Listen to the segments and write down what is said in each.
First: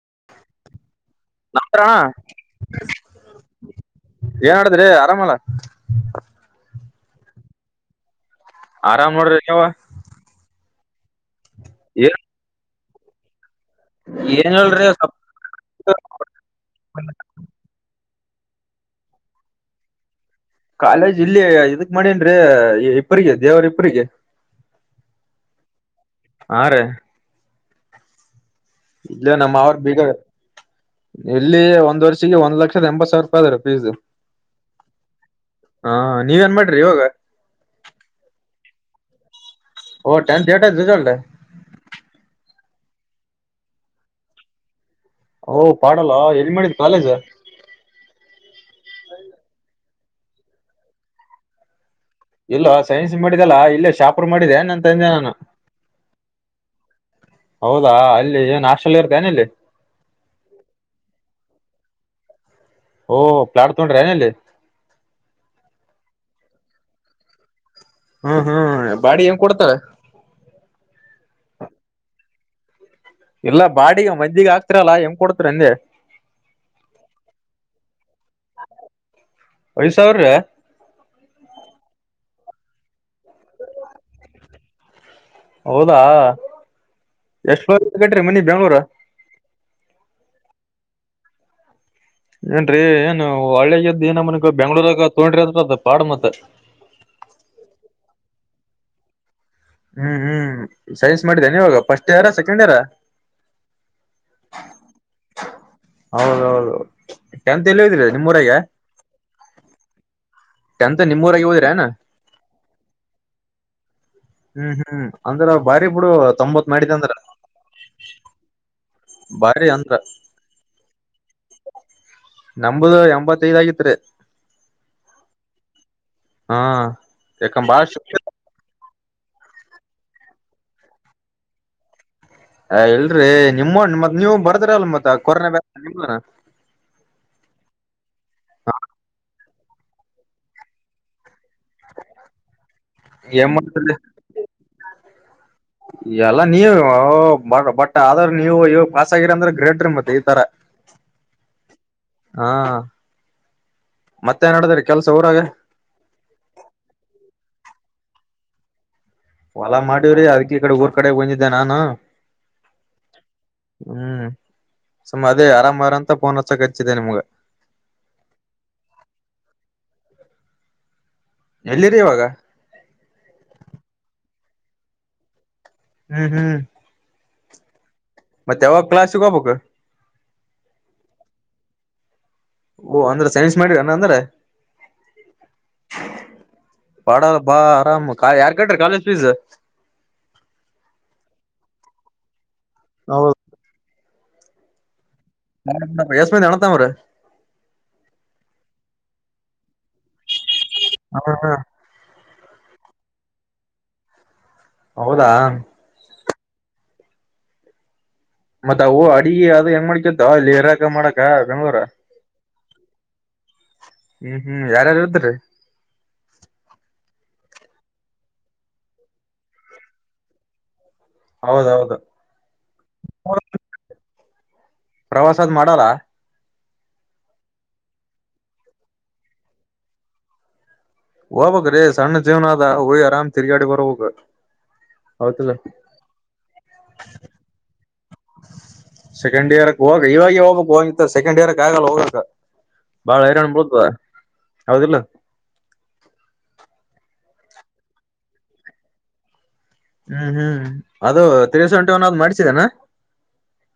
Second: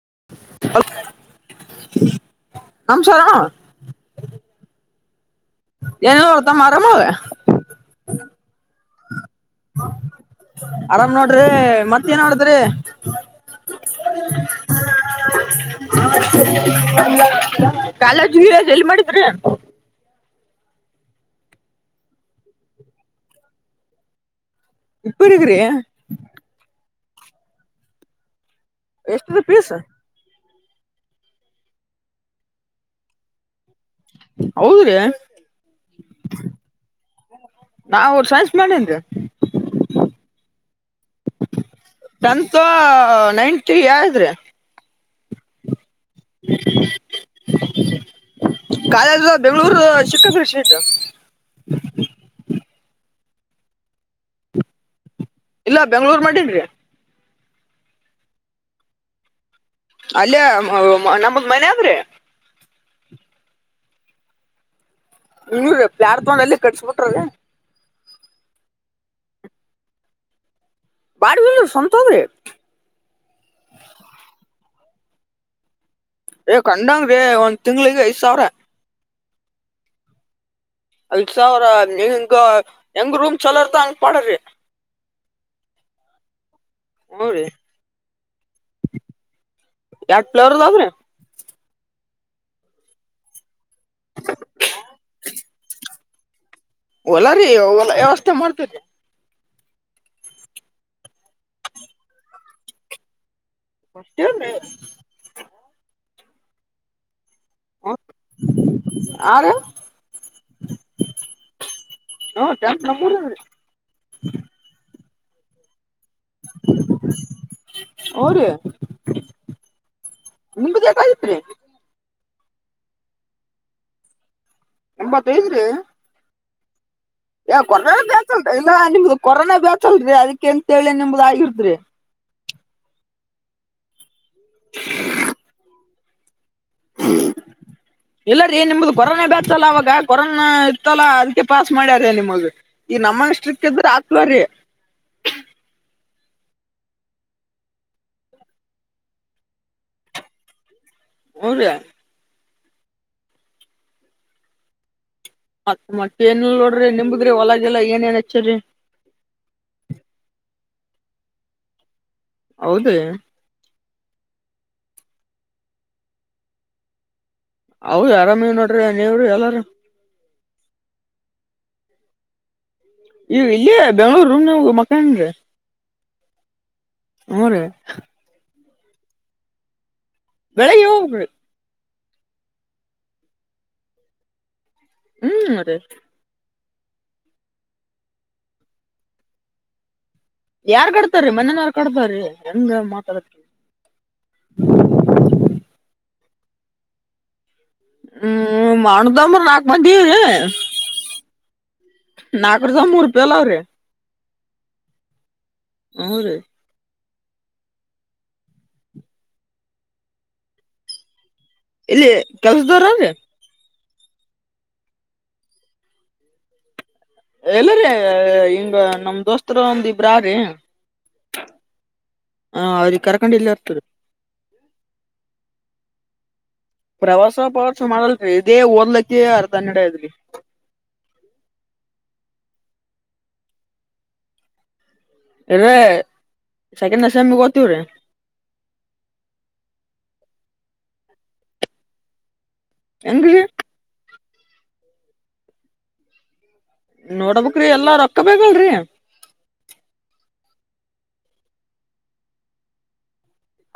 [unintelligible] ನಮಸ್ಕಾರ ಏನ್ ಮಾಡಡಿದ್ರಿ ಆರಾಮಲ್ಲಾ ಏನೋ ತಮ್ಮ ಆರಾಮ ಆರಾಮ್ ನೋಡ್ರಿ ನೀವು ಆರಾಮ್ ನೋಡ್ರಿ ಮತ್ತ್ ಏನ್ ಮಾಡಿದ್ರಿ ಏನ್ ಹೇಳ್ರಿ ಸ್ವಲ್ಪ್ [unintelligible] ಕಾಲೇಜು ಗಿಲೇಜು ಎಲ್ಲಿ ಮಾಡಿದ್ರಿ ಕಾಲೇಜ್ ಇಲ್ಲಿ ಇದಕ್ ಮಾಡೇನ್ರೀ ಇಪಿರ್ಗೆ ದೇವ್ರ ಇಪ್ಪರಿಗೆ [unintelligible] ಇಲ್ಲ ಎಷ್ಟಿದೆ ನಮ್ಮ ಫೀಸ್ ಅವ್ರ ಬೀಗ [inaudible] ಇಲ್ಲಿ ಒಂದ್ ವರ್ಷಿಗೆ ಒಂದ್ ಲಕ್ಷದ ಎಂಬತ್ತು ಸಾವಿರ ರೂಪಾಯಿ ಆದ್ರಿ ಫೀಸ್ ಹೌದ್ರಿ [inaudible] ಹಾ ನೀವೇನ್ ಮಾಡ್ರಿ ಇವಾಗ ನಾವು ಸೈನ್ಸ್ ಮೇಲಿನ್ರೀ [unintelligible] ಹಾ ನೈಟಿ ಹೇಳಿದ್ರಿ [unintelligible] ಎಲ್ಲಿ ಮಾಡಿದ್ ಕಾಲೇಜ್ ಕಾಲೇಜು ಬೆಂಗಳೂರು [unintelligible] ಇಲ್ಲ ಸೈನ್ಸ್ ಮಾಡಿದಲ್ಲ ಇಲ್ಲೇ ಶಾಪುರ್ ಮಾಡಿದೆ ನಂತಂದೆ ನಾನು ಇಲ್ಲ ಬೆಂಗ್ಗಳೂರ್ ಮಾಡಿನ್ರಿ ಹೌದಾ ಅಲ್ಲಿ ಏನ್ ಹಾಸ್ಟೆಲ್ ಇರ್ತೀಯ ಏನ್ ಇಲ್ಲಿ ಅಲ್ಲಯ ನಮಗ್ ಮನೆ ಅದಾದ್ರಿ ಓಹ ಪ್ಲಾಟ್ ತೊಂಡ್ರ ಏನಲ್ಲಿ [unintelligible] ಹ್ಮ್ ಹ್ಮ್ ಬಾಡಿ ಹೆಂಗ್ ಕೊಡ್ತಾರ ಬಾಡಿಗೆ ಅಲ್ಲ ಸ್ವಂತದ್ರಿ ಇಲ್ಲಾ ಬಾಡಿಗೆ ಮಂದಿಗೆ ಆಗ್ತಿರಲ್ಲಾ ಹೆಂಗ್ ಕೊಡ್ತರ ಅಂದೆ ಏ ಕಂಡಂಗ್ರಿ ಒಂದ್ ತಿಂಗ್ಳಿಗೆ ಐದ್ ಸಾವಿರ ಐದು ಸಾವಿರ ರೀ ಐದು ಸಾವ್ರ ಹೆಂಗ ಹೆಂಗ ರೂಮ್ ಚಲೋರ್ದ ಹಂಗ ಪಾಡಿ ಹೌದಾ ಹ್ಞೂ ರೀ [inaudible] ಎಷ್ಟು ವರ್ಷ ಕಟ್ರಿ ಮನಿ ಬೆಂಗ್ಳೂರ ಎರಡು ಫ್ಲೋರ್ ಏನ್ರೀ ಏನು ಒಳ್ಳೆಗದ್ದ ಏನ ಮನಗ ಬೆಂಗ್ಳೂರಾಗ ತೋಡ್ರಿ ಅದದ ಪಾಡ್ ಮತ್ತ ಹೊಲ ರೀ ಹೊಲ ವ್ಯವಸ್ಥೆ ಮಾಡ್ತೇರಿ ಹ್ಮ್ ಹ್ಮ್ ಸೈನ್ಸ್ ಮಾಡಿದ್ದನೆ ಇವಾಗ ಫಸ್ಟ್ ಇಯರಾ ಸೆಕೆಂಡ್ ಇಯರ ಮಷ್ಟ ಹೌದೌದು ಎಟತ್ ಎಲ್ಲ ಇದ್ದೀರ ನಿಮ್ಮೂರಗೆ ಆರ ಎಂತ ನಿಮ್ಮೂರಾಗಿದ್ರನೆ ಹ್ಮ ಟೆಂತ್ ನಮ್ಮೂರ ಹ್ಮ್ ಹ್ಮ್ ಅಂದ್ರ ಬಾರಿ ಬಿುಡು ತೊಂಬತ್ ಮಾಡಿದ ಅಂದ್ರ ಬಾರಿ ಅಂದ್ರ ನಿಮಗೆ ಯಾಕಾಗಿತ್ರಿ ನಂಬದು ಎಂಬತ್ತೈದ್ ಆಗಿತ್ ರೀ ಎಂಬತ್ತಐದ್ರೀ ಹಾ ಯಾಕ ಬಾಳ ಕೊಲ್ಟ ಇಲ್ಲ ನಿಮ್ದು ಕೊರೋನಾ ಬ್ಯಾತ್ಲ್ರಿ ಅದಕ್ಕೆ ಅಂತೇಳಿ ನಿಂಬುದ ಆಗಿರ್ದ್ರಿ ಹ ಇಲ್ರಿ ನಿಮ್ಮ ಮತ್ ನೀವ್ ಬರ್ದ್ರ ಅಲ್ ಮತ್ತ ಕೊರೋನಾ ಬ ನಿ ಹ ಇಲ್ಲ ರೀ ನಿಮ್ದು ಕೊರೋನಾ ಬ್ಯಾತಲ್ಲ ಅವಾಗ ಕೊರೋನಾ ಇತ್ತಲ್ಲ ಪಾಸ್ ಮಾಡ್ಯಾರ ನಿಮಗ್ ಈ ಏನ್ ನಮ್ಮಷ್ಟಕ್ಕ ಇದ್ರ ಮಾಡ್ತರಿ ಆಗ್ಕ್ವ ರೀ ಎಲ್ಲ ನೀವು ಬಟ್ ಆದ್ರ ನೀವು ಇವ ಪಾಸ್ ಆಗಿರಂದ್ರೆ ಗ್ರೇಟ್ರ ಮತ್ತೆ ಈ ಇತರ ಹಾ ಹಾ ಮತ್ತೆ ಏನ್ಡದ್ರ ಕೆಲ್ಸ ಊರಾಗ ಮತ್ತ ಮತ್ತ ಏನಲ್ ನೋಡ್ರಿ ನಿಮಗ್ರಿ ಹೊಲಗೆಲ್ಲಾ ಏನ್ ಏನ್ ಹೆಚ್ಚ್ರರಿ ಹೊಲಾ ಮಾಡೀವ್ರಿ ಅದ್ ಈ ಕಡೆ ಊರ್ ಕಡೆಗೆ ಬಂದಿದ್ದೆ ನಾನು ಹೌದ ಸುಮ್ಮ ಅದೇ ಆರಾಮ್ರ ಅಂತ ಪಫೋನ್ ಹತ್ತ ಕಚ್ಚಿದೆ ನಿಮ್ಗ ಹೌದ ಆರಾಮ ನೋಡ್ರಿ ನೀವ್ರ ಎಲ್ಲಾರು ಎಲ್ಲಿರಿ ಇವಾಗ ಈ ಇಲ್ಲಿ ಬೆಂಗ್ಳೂರ್ಮ್ ನ ಮಕ್ಕನ್ಏನ್ ಹ್ಮ್ ಹ್ಮ್ [inaudible] ಮತ್ತವಾಗ ಕ್ಲಸ್ ಶಗಬೇಕಬೇಕ ಬೆಳ ಯೋಗೋಗ ಓ ಅಂದ್ರ ಸೈನ್ಸ್ ಮಾಡಿರಣ ಅಂದ್ರೆ ಹ್ಮ್ ಅದೇ ಪಾಡ ಬಾ ಆರಾಮ ಯಾರ್ ಕಟ್ರಿ ಕಾಲೇಜ್ ಫೀಸ್ ಯಾರ್ ಕಡ್ತಾರೀ ಮನನ ಯಾರ್ ಕಡ್ತಾರಿ ಹೆಂಗ ಮಾತಾಡದ ನ ಯಸ್ನ್ ನಣತ ಅವ್ರ ಹ್ಮ್ ಮಾಡದಮ್ಮ್ರ ನಾಲ್ಕ ಮಂದೀ ನಾಕರ್ ಜ ಮೂರು ರೂಪಾಯಿಲ್ಲ ಅವ್ರೆ ಹೌದಾ [inaudible] ಮತ್ತತ್ ಅವು ಅಡಗ ಅದು ಹೆಂಗ ಮಾಡಕದ ಅಲ್ಲಿ ಇರಾಕ ಮಾಡಕ ಬೆಂಗ್ಗಳೂರ ಕೆಸ್ದರೆ ಅವೇ ಹ್ಮ್ ಹ್ಮ್ ಯಾರಾರುದ್ರೀರೇ ಎಲ್ಲರಿ ಹಿಂಗ ನಮ ದೋಸ್ತರ ಒಂದ ಇಬ್ರ್ರೀ ಹ ಹೌದೌದು ಅವ್ರಿಗೆ ಕರ್ಕೊಂಡು ಇಲ್ಲ ಇರ್ತದೆ. ಪ್ರವಾಸದ್ ಮಾಡಲ್ಲ. ಪ್ರವಾಸ ಪ್ರವಾಸ ಮಾಡಲ್ರಿ ಇದೇ ಓದ್ಲಕ್ಕ ಅರ್ಧನ್ನಡ ದರಿ. ಹೋಗಬೇಕ್ರಿ ಸಣ್ಣ ಜೀವನ ಆದ ಆರಾಮ ತಿರಿಗಾಡೆ ಬರಬಕ. ಇರ ಸೆಕೆ ನಾ ಸೆಮ್ಮಿಗ್ ಓದ್ತಿವ್ರಿ. ಸೆಕೆಂಡ್ ಇಯರ್ಕ್ ಹೋಗ ಇವಾಗಿಗ ಹೋಗ್ಬೇಕಕ್ ಹೋಗಿತ್ತ ಸೆಕೆಂಡ್ ಇಯರ್ಕ್ ಆಗಲ್ಲ ಹೋಗಕ್. ಬಾಳ ಹೆಂಗ್ರಿ ಹೈರಾಣಬಡದು ಹೌದಿಲ್ಲ. ನೋಡ್ಬಕರಿ ಎಲ್ಲಾ ರೊಕ್ಕ ಬೇಕಲ್ರಿ. ಹ್ಮ್ ಹ್ಮ್ ಅದು ತಿಸ ಸೆವೆಂಟಿವನ ಆದ ಮಾಡಿಸ್ಡಿ ಎನ್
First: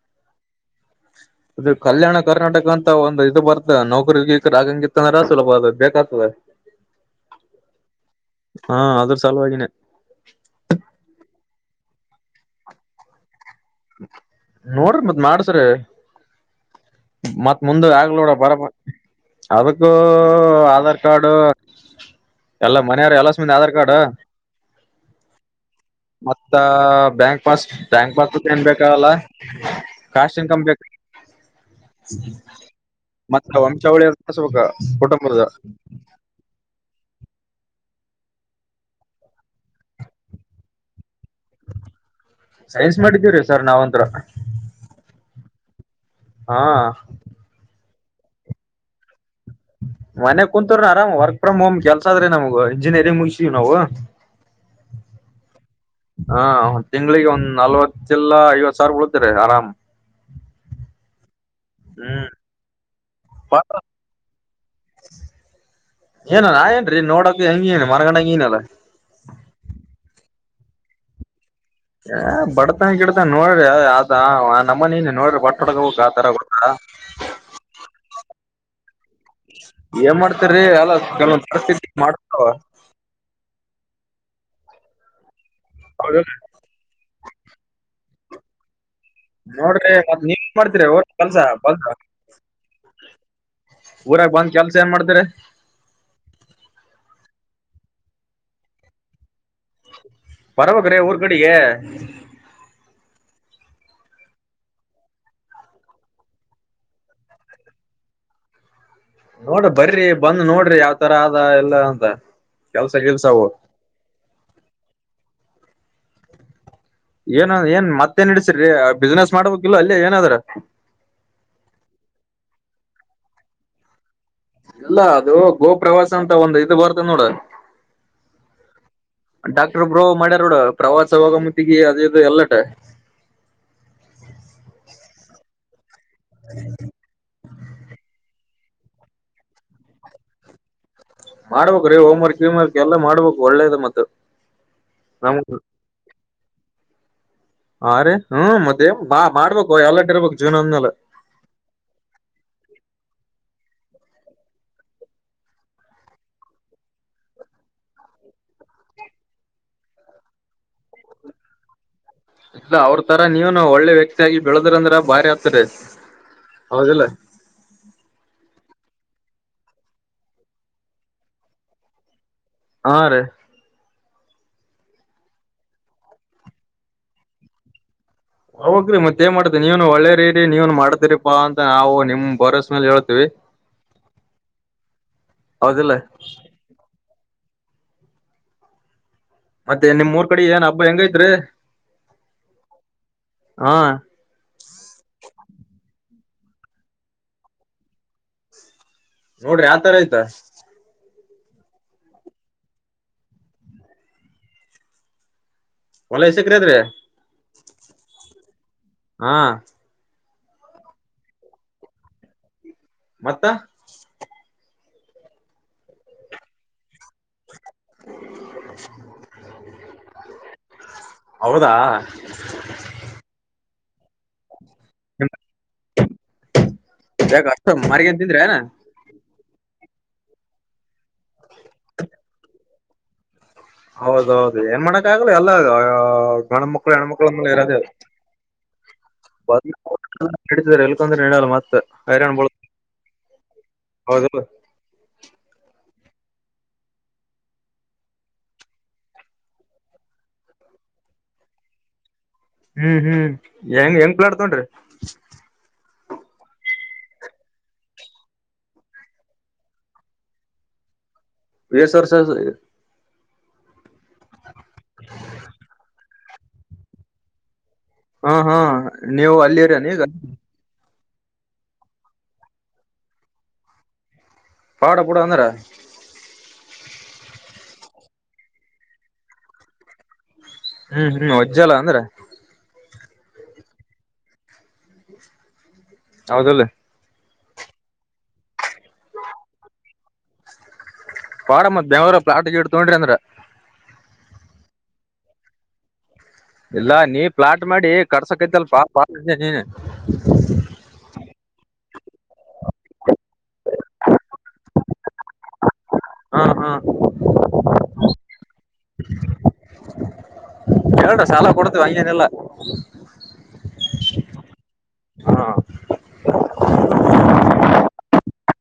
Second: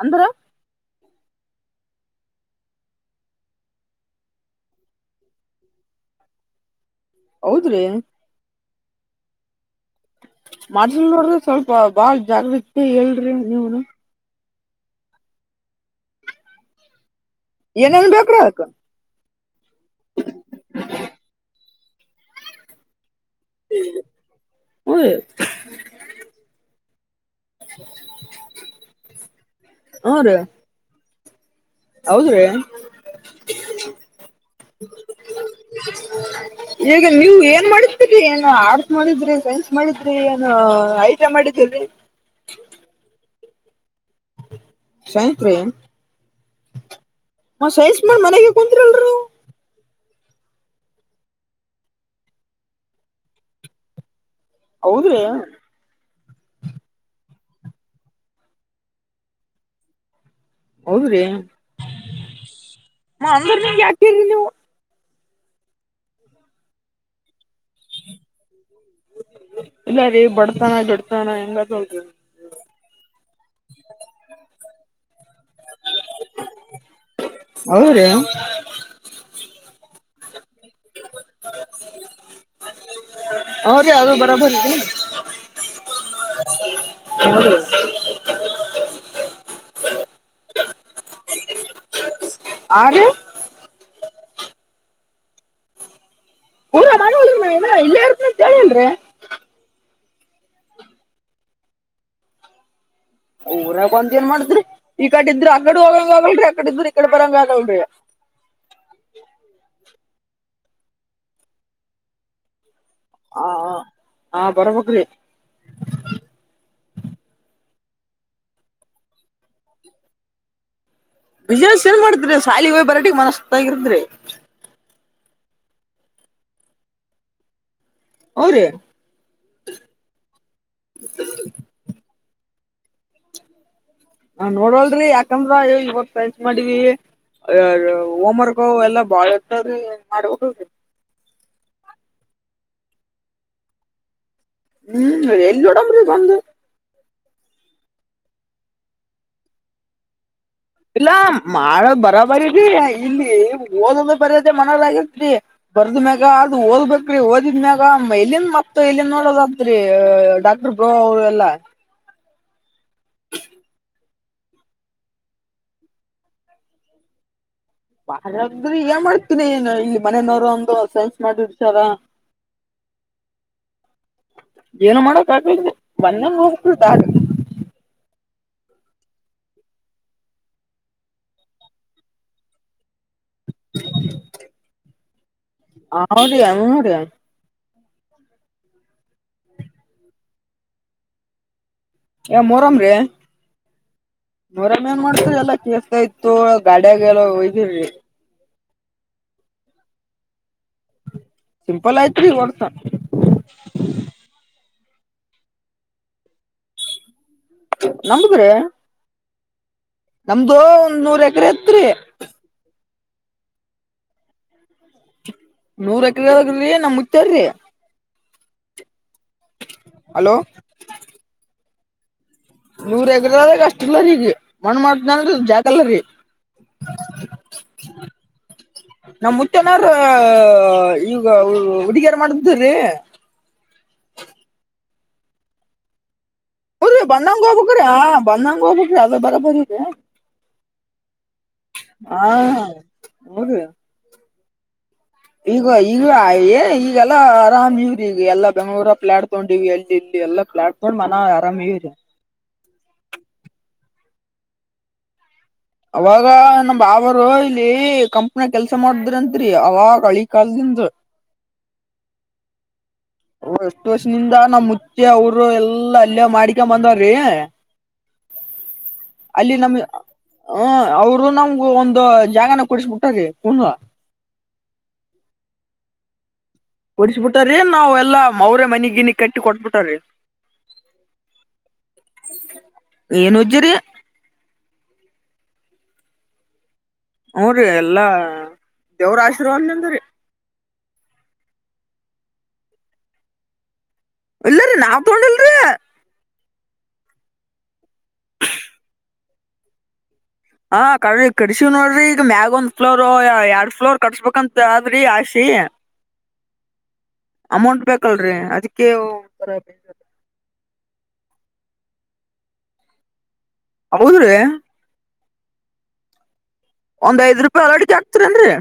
ಅಂದರ [inaudible] ಅದು ಕಲ್ಯಾಣ ಕರ್ನಾಟಕ ಅಂತ ಒಂದು ಇದು ಬರ್ತ ನೌಕರಿ ಗಿಕ್ರಿ ಆಗಂಗಿತ್ತಂದ್ರ ಸುಲಭ ಅ ಬೇಕತದ. [inaudible] ಹೌದ್ರಿ. ಹಾ ಅದ್ರ ಸಲುವಾಗಿನೆ ಮಾಡಸಲ್ ನೋಡ್ರಿ ಸ್ವಲ್ಪ ಬಾಳ್ ಜಾಗ್ರತಿ ಹೇಳ್ರಿ ನೀವನು. ನೋಡ್ರಿ ಮತ್ ಮಾಡಸ್ರಿ ಮತ್ತ್ ಮುಂದ ಏನೇನ್ ಆಗ್ಲ ನೋಡ ಬೇಕ್ರಿ ಅದಕ್ಕ ಬರಕನ. ಅದಕ್ಕೂ ಆಧಾರ್ ಕಾರ್ಡು ಎಲ್ಲ ಮನೆಯವರು ಎಲ್ಲ ಆಧಾರ್ ಕಾರ್ಡ್. ಹ್ಞೂ ರೀ ಮತ್ತ ಬ್ಯಾಂಕ್ ಪಾಸ್ ಬ್ಯಾಂಕ್ ಪಾಸ್ ಏನ್ ಬೇಕಾಗಲ್ಲ ಹಾ ರೀ ಕಾಸ್ಟ ಇನ್ಕಮ್ ಬೇಕ. ಹೌದ್ರಿ ಮತ್ತೆ ವಂಶಾವಳಿ ಬಸ್ಬೇಕ ಕುಟುಂಬದ. [unintelligible] ಏನ್ ಮಾಡಿಸತೀರಿ ಏನ ಆರ್ಟ್ಸ್ ಮಾಡಿದ್ರಿ ಸೈನ್ಸ್ ಮಾಡಿದ್ರಿ ಏನ ಆಯ್ತ. [unintelligible] ಸೈನ್ಸ್ ಮಾಡಿದ್ದೀವ್ರಿ ಸರ್ ನಾವುಂತರ ಸೈನ್ಸ್ ರಿ. ಹಾ. ಮ್ಮನ್ ಮನೆಗೆ ಕುಂತ್ರೆ ಅಲ್ಲರಿ ನೀವಾ. ಮನೆ ಕುತ್ರ ಆರಾಮ್ ವರ್ಕ್ ಫ್ರಮ್ ಹೋಮ್ ಕೆಲ್ಸ ಆದ್ರೆ ನಮಗ ಇಂಜಿನಿಯರಿಂಗ್ ಮುಗಸಿವ್ ನಾವು. ಹೌದ್ರಿ. ಹಾ ತಿಂಗಳಿಗೆ ಒಂದ್ ನಲ್ವತ್ತಲ್ಲಾ ಐವತ್ ಸಾವಿರ ಉಳತ್ರ ಆರಾಮ. ಹೌದ್ರಿ. ಹ್ಮ್. ಹ ಅಂದ ನಿಗೆ ಯಾಕರಿ ನೀವು. ಏನ ಏನ್ರೀ ನೋಡಕ್ ಹೆಂಗನು ಮರಗಣ ಹೆಂಗನಲ್ಲ. ಇಲ್ಲ [unintelligible] ಬಡತನ ಗಿಡತಾನ ನೋಡ್ರಿ ಅದ ನಮ್ಮನನ್ ನೋಡ್ರಿ ಬಟ್ ಹೌದ್ರಿ [unintelligible] ಏನ್ ಮಾಡ್ತಾರೀ ಎಲ್ಲ ಕೆಲವೊಂದ ಪರಿಸ್ಥಿತಿ ಮಾಡ್ತವ. [unintelligible] [inaudible] ಹೌದ್ರಿ. ನೋಡ್ರಿ ಮತ್ತ್ ನೀವ ಮಾಡ್ತರಿ ಓ ಕೆಲ್ಸಾ ಬಲ್ಸ ಆರಿ. ಊರಾಗ ಬಂದ ಕೆಲ್ಸ ಏನ್ ಮಾಡ್ತಾರೆ. ಊರ ಮಾಡಿಲ್ರಿ ನಾನ ಇಲ್ಲೇ ಇರ್ತ ಅಂತ ಹೇಳಿರಿ. ಬರಬೇಕ್ರಿ ಊರ್ ಕಡೆಗೆ. ಊರಾಗ ಬಂದ ಏನ್ ಮಾಡಿದ್ರಿ ಈ ಕಡೆ ಇದ್ರ ಆಗಡೆ ಹೋಗಂಗ ಆಗಲ್ರರಿ ಆಕಡೆ ಇದ್ರ ಈ ಕಡೆ ಬರಂಗ ಆಗಲ್ರರಿ. ನೋಡ್ರಿ ಬರಿ ಬಂದ ನೋಡ್ರಿ ಯಾವ್ತರ ಆದ ಎಲ್ಲ ಅಂತ. ಕೆಲ್ಸ ಗಿಲ್ಸ ಅವು. ಆ ಆ ಬರ್ಬಕ್ರಿ ಏನ್ ಏನ್ ಮತ್ತೇನ್ ಇಡಸರಿ ಬಿಸ್ನೆಸ್ ಮಾಡ್ಬೇಕ ಇಲ್ಲ ಅಲ್ಲಿ ಏನಾದ್ರ. ಬಿಜನೇಶ ಏನ್ ಮಾಡ್ತೀರಿ ರ ಶಾಲಿ ಹೋಗಿ ಬರಾಟ ಮನ ಸುಸ್ತ ಆಗಿರ್ತರಿ. ಇಲ್ಲ ಅದು ಗೋ ಪ್ರ್ರವಾಸ ಅಂತ ಒಂದ ಇದು ಬರ್ತದೆ ನೋಡ. ಹೌದ್ರಿ ಡಾಕ್ಟ್ರ ಬ್ರೋ ಮಾಡ್ಯಾರ ನೋಡ ಪ್ರವಾಸ ಹೋಗ ಮತ್ತಿಗೆ ಅದ ಇ ಎಲ್ಲಟ. ನಾ ನೋಡವಲ್ರೀ ಯಾಕಂದ್ರ ಇವಾಗ ಸೈನ್ಸ್ ಮಾಡಿವ ಹೋಮ್ವರ್ಕ್. ಹಗ ಎಲ್ಲಾ ಬಾಳ ಹತ್ತದ್ರ ಏನ್ ಮಾಡ್ಬಕ. ಮಾಡ್ಬೇಕ ರೀ ಹೋಮ್ ವರ್ಕ್ ವೀಮ್ ವರ್ಕ್ ಎಲ್ಲ ಮಾಡ್ಬೇಕು ಒಳ್ಳೇದ ಮತ್ತ. ಹ್ಮ್ ನಮ್ ಎಲ್ಲೂಡ ಮುರಗ ಅಂದು. ಆ ರ ಹ್ಮ್ ಮತ್ತೆ ಬಾ ಮಾಡ್ಬೇಕು ಎಲ್ಲಡ್ ಇರ್ಬೇಕ [unintelligible] ಇಲ್ಲ ಮಾಡ ಬರಬರೀ ಇಲ್ಲಿ [unintelligible] ಓದದ್ರ ಬರ್ಯದೇ ಮನದ ಆಗತ್ರಿ ಬರ್ದ ಮ್ಯಾಗ ಅದ್ ಓದ್ಬೇಕ್ರಿ ಓದಿದ್ಮ್ಯಾಗ ಇಲ್ಲಿಂದ [unintelligible] ಮ ಇಲ್ಲಿ ನೋಡೋದಾದ್ರಿ ಡಾಕ್ಟರ್ ಬ ಅವರು ಎಲ್ಲಾ [unintelligible] ಅವ್ರ ತರ ನೀವನು ಒಳ್ಳೆ ವ್ಯಕ್ತಿಯಾಗಿ ಬೆಳೆದ್ರಂದ್ರ ಭಾರಿ ಆತದೆ [unintelligible] ಹೌದಲ್ಲ [unintelligible] ಬಾಳದ್ರಿ ಏನ್ ಮಾಡ್ತೀನಿನು ಇಲ್ಲಿ ಮನನವರು ಒಂದು ಸೆನ್ಸ್ ಮಾಡಿಷಾರ [unintelligible] ಹಾ ರೀ [unintelligible] ಏನು ಮಾಡಕ್ ಆಗ್ ಬನ್ನ ಹೋಗಬ [unintelligible] ಹೋಗ್ರಿ ಮತ್ತೇನ್ ಮಾಡ್ತ ನೀವನು ಒಳ್ಳೇರಿ ರರಿ ನೀವನು ಮಾಡ್ತೀರಿಪಾ ಅಂತ ನಾವು ನಿಮ್ ಬರಸ ಮೇ ಹೇಳವಿ [unintelligible] ಹೌದಲ್ಲ [unintelligible] ಹೌದ್ರಿ ಹೂನ್ರಿ ಮತ್ತೆ ನಿಮ್ರ್ ಕಡೆ ಏನ್ ಹಬ್ಬಾ ಹೆಂಗೈಐತ್ರಿ [unintelligible] ಮೊರಂ [unintelligible] ಏನ್ ಮಾಡ್ತ್ರ ಎಲ್ಲ ಕಸ್ತ ಐತ್ ತ ಗಾಡಿಯಾಗ ಎಲ್ಲ ಒಯ್ದೀ [unintelligible] ನೋಡ್ರಿ ಆತರ ಆಯ್ತಾ [unintelligible] ಸಿಂಪಲ್ ಆಯ್ತ್ [unintelligible] ಹೊಡ್ತ ಹೊಲ ಎಸಕರೆ [unintelligible] ದ್ರೆ ನಂಬಕರ [unintelligible] ಹಾ [unintelligible] ನಮ್ದು ಒಂದ್ ನೂರ್ ಎಕರೆ ತ್ರಿ [unintelligible] ಮತ್ತ [unintelligible] ನೂರ ಎಕರೆೋಗ್ರಿ ನಮ್ ಮುುತ್ತಾರೀ [unintelligible] [unintelligible] ಹಲೋ [unintelligible] ಪ್ಪ [unintelligible] ನೂರ ಗದ ಕಷ್ಟಲ್ಲಗ [unintelligible] ಮಣ ಮಾಡ್ದನ ಜಾಕಲ್ಲೀ ಯಾಕ ಅಷ್ಟ ಮಾರಿಗಂಡ ತಿಂದ್ರಿ ಏನ ನಮ್ಮ [unintelligible] ನಾರ ಈಗ ಉಡುಗಿಯರ ಮಾಡತ್ರೀ [unintelligible] ಹೌದೌದು ಏನ್ ಮಣಕ್ಕ ಆಗಲ್ಲ ಎಲ್ಲ [unintelligible] ಹಣ ಮಕ್ಕಳು ಹೂರಿ ಬಂದಂಗ ಎಣಮಕ್ಕಳಮ್ಮ ಇರದ ಹೋಗ್ಬೇಕ್ರಿ ಹಾ ಬಂದಂಗ ಹೋಗ್ಬೇಕ್ರಿ ಅದ ಅ ಅ ಬರಬರಿರಿ [unintelligible] [unintelligible] ಹೇಳ ಮ ಹಾ ಹೋಗದ [unintelligible] ಅದಲ್ಲ [unintelligible] ಈಗ ಈಗ ಏ ಈಗೆಲ್ಲಾ ಆರಾಮ್ ಇವ್ರಿ ಈಗ ಎಲ್ಲಾ ಬೆಂಗಳೂರಪ್ಲ ಆಡ್ಕೊಂಡಿವ ಎಲ್ಲ್ಲಿ [unintelligible] ಎಲ್ಲ ಪ್ಲಾಟ್ಫಾರ್ಮ್ ಮನ ಆರಾಮಾಗಿದೆ [unintelligible] ಹೆಂಗ ಹೆಂಗ್ ಪ್ಲಾಡ್ತೊಂಡ್ರಿ [unintelligible] ಅವಾಗ ನಮ ಬಾವರು ಇಲ್ಲಿ ಕಂಪ್ನಿ ಕೆಲ್ಸ ಮಾಡಿದ್ರಂರಿ ಅವಾಗಳಿ ಕಾಲದಿಂದ [unintelligible] ಹಂದು [unintelligible] ಏಸ್ ವಸರ್ಷ [unintelligible] ಎಷ್ಟು ಎಲ್ಲ ಮಾಡ್ಕೊ ಬಂದವ್ರಿ [unintelligible] ಹಾ ಹಾ ನೀವು ಅಲ್ಲಿರ ನೀಗ [unintelligible] ನಮಗು ಒಂದು ಜಾಗನ ಕೊಡಸ್ಬಿಟ್ಟೀ [unintelligible] ಪಾಡ ಪುಡ ಅಂದ್ರ [unintelligible] ಕೊಡಸ್ಬಿಟ್ಟಾರೀ ನಾವ್ ಎಲ್ಲಾ ಅವರ ಮನಿ ಗಿನಿ ಕಟ್ಟಿ ಕೊಟ್ಬಿಟಾರೀ [unintelligible] ಹ್ಮ್ ಹ್ಮ್ ಒಜ್ಜಲ ಅಂದ್ರೆ [unintelligible] ಏನ್ ಉಜ್ಜರಿ [unintelligible] ಹೌದಲ್ಲ [unintelligible] ಹ್ಮ್ ರಿ ಎಲ್ಲಾ [unintelligible] ದೇವ್ರ ಆಶೀರ್ವಾದಂತ್ರೀ ಪಾಡ ಮ ದೇವರ ಪ್ಲಾಟ್ ಗಿಡ್ ತಗೊಂಡ್ರಿ ಅಂದ್ರ [unintelligible] ಇಲ್ಲರಿೀ ನಾ ತೋೊಂಡ ಇಲ್ರಿೀ ಇಲ್ಲಾ ನೀ ಪ್ಲಾಟ್ ಮಾಡಿ ಕಡ್ಸಕೈತ್ಲ್ ಕಡಸೀವ್ ನೋಡ್ರಿ ಈಗ ಮ್ಯಾಗ ಒಂದ್ ಫ್ಲೋರ್ ಎರಡ್ ಫ್ಲೋರ್ ಕಟ್ಸ್ಬೇಕಂತ ಆದ್ರಿ ಆಶಿ ಹಾ ಹಾ ಅಮೌಂಟ್ ಬೇಕಲ್ರಿ ಅದಕ್ಕೆ ಒಥರ ಬ ಹೇಳ್ರ ಶಾಲ ಕೊಡತ್ವಿ ಅಂಗೇನೆಲ್ಲ ಹೌದ್ರೀ ಹಾ ಒಂದ್ ಐ್ ರೂಪಾಯಿ ಅಲಡಿಗೆ ಆಗ್ತರೇನ್ರರಿ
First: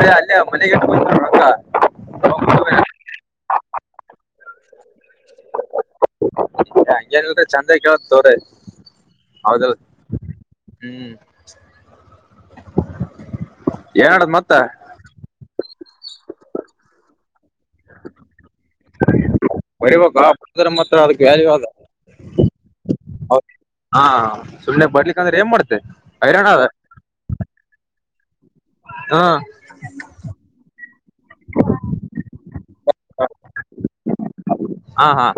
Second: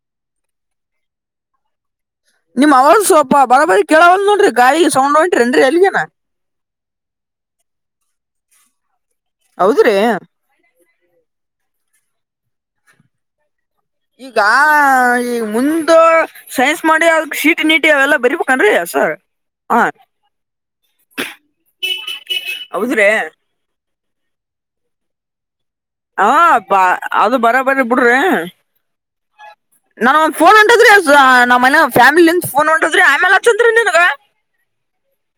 ನ್ರೀ ಅಲ್ಲೇ ಮನೆಗೆಡಕ [unintelligible] ನಿಮ್ ಅವರು ಸ್ವಲ್ಪ ಬರಬರಿ ಕೇಳವಲ್ ನೋಡ್ರಿ ಗಾಯಿ ಸೌಟ್ರೆನ್ ರಲಿ ಹಂಗೇನಿಲ್ರಿ ಚಂದ ಕೇಳತ್ ತೋರಿ ಹೌದಲ್ ಹೌದ್ರೀ ಹ್ಮ್ ಏನಾಡದ್ ಈಗ ಮತ್ತ ಈ ಮುಂದ ಸೈನ್ಸ್ ಮಾಡಿ ಅದ ಶೀಟ್ ನೀಟ್ಟ ನೀಟ ಅವೆಲ್ಲ ಬರಿಬೇಕಂದ್ರೆ ಸ ಹ ಮಾತ್ರ ಅ್ಯಾಲವ ಹೌದ್ರಿ ಹಾ ಸುಮನೆ ಬರ್ಲಿ ಅಂದ್ರೆ ಏನ್ ಮಾಡ್ತ ಹಾ ಬಾ ಅದು ಬರ ಬರಿ ಬಿಡ್ರಿ ಹ್ಮ್ ನಾ ೋ ಹೊಂಟದ್ರೀ ನಮ್ಮ ಮನೆ ಫ್ಯಾಮಿಲಿ ಫೋನ್ ಹೊಂಟದ್ರಿ ಆಮೇಲ್ ಹಚ್ಚತ್್ರೀ ನಿನ್ಗ ಹಾ ಹಾ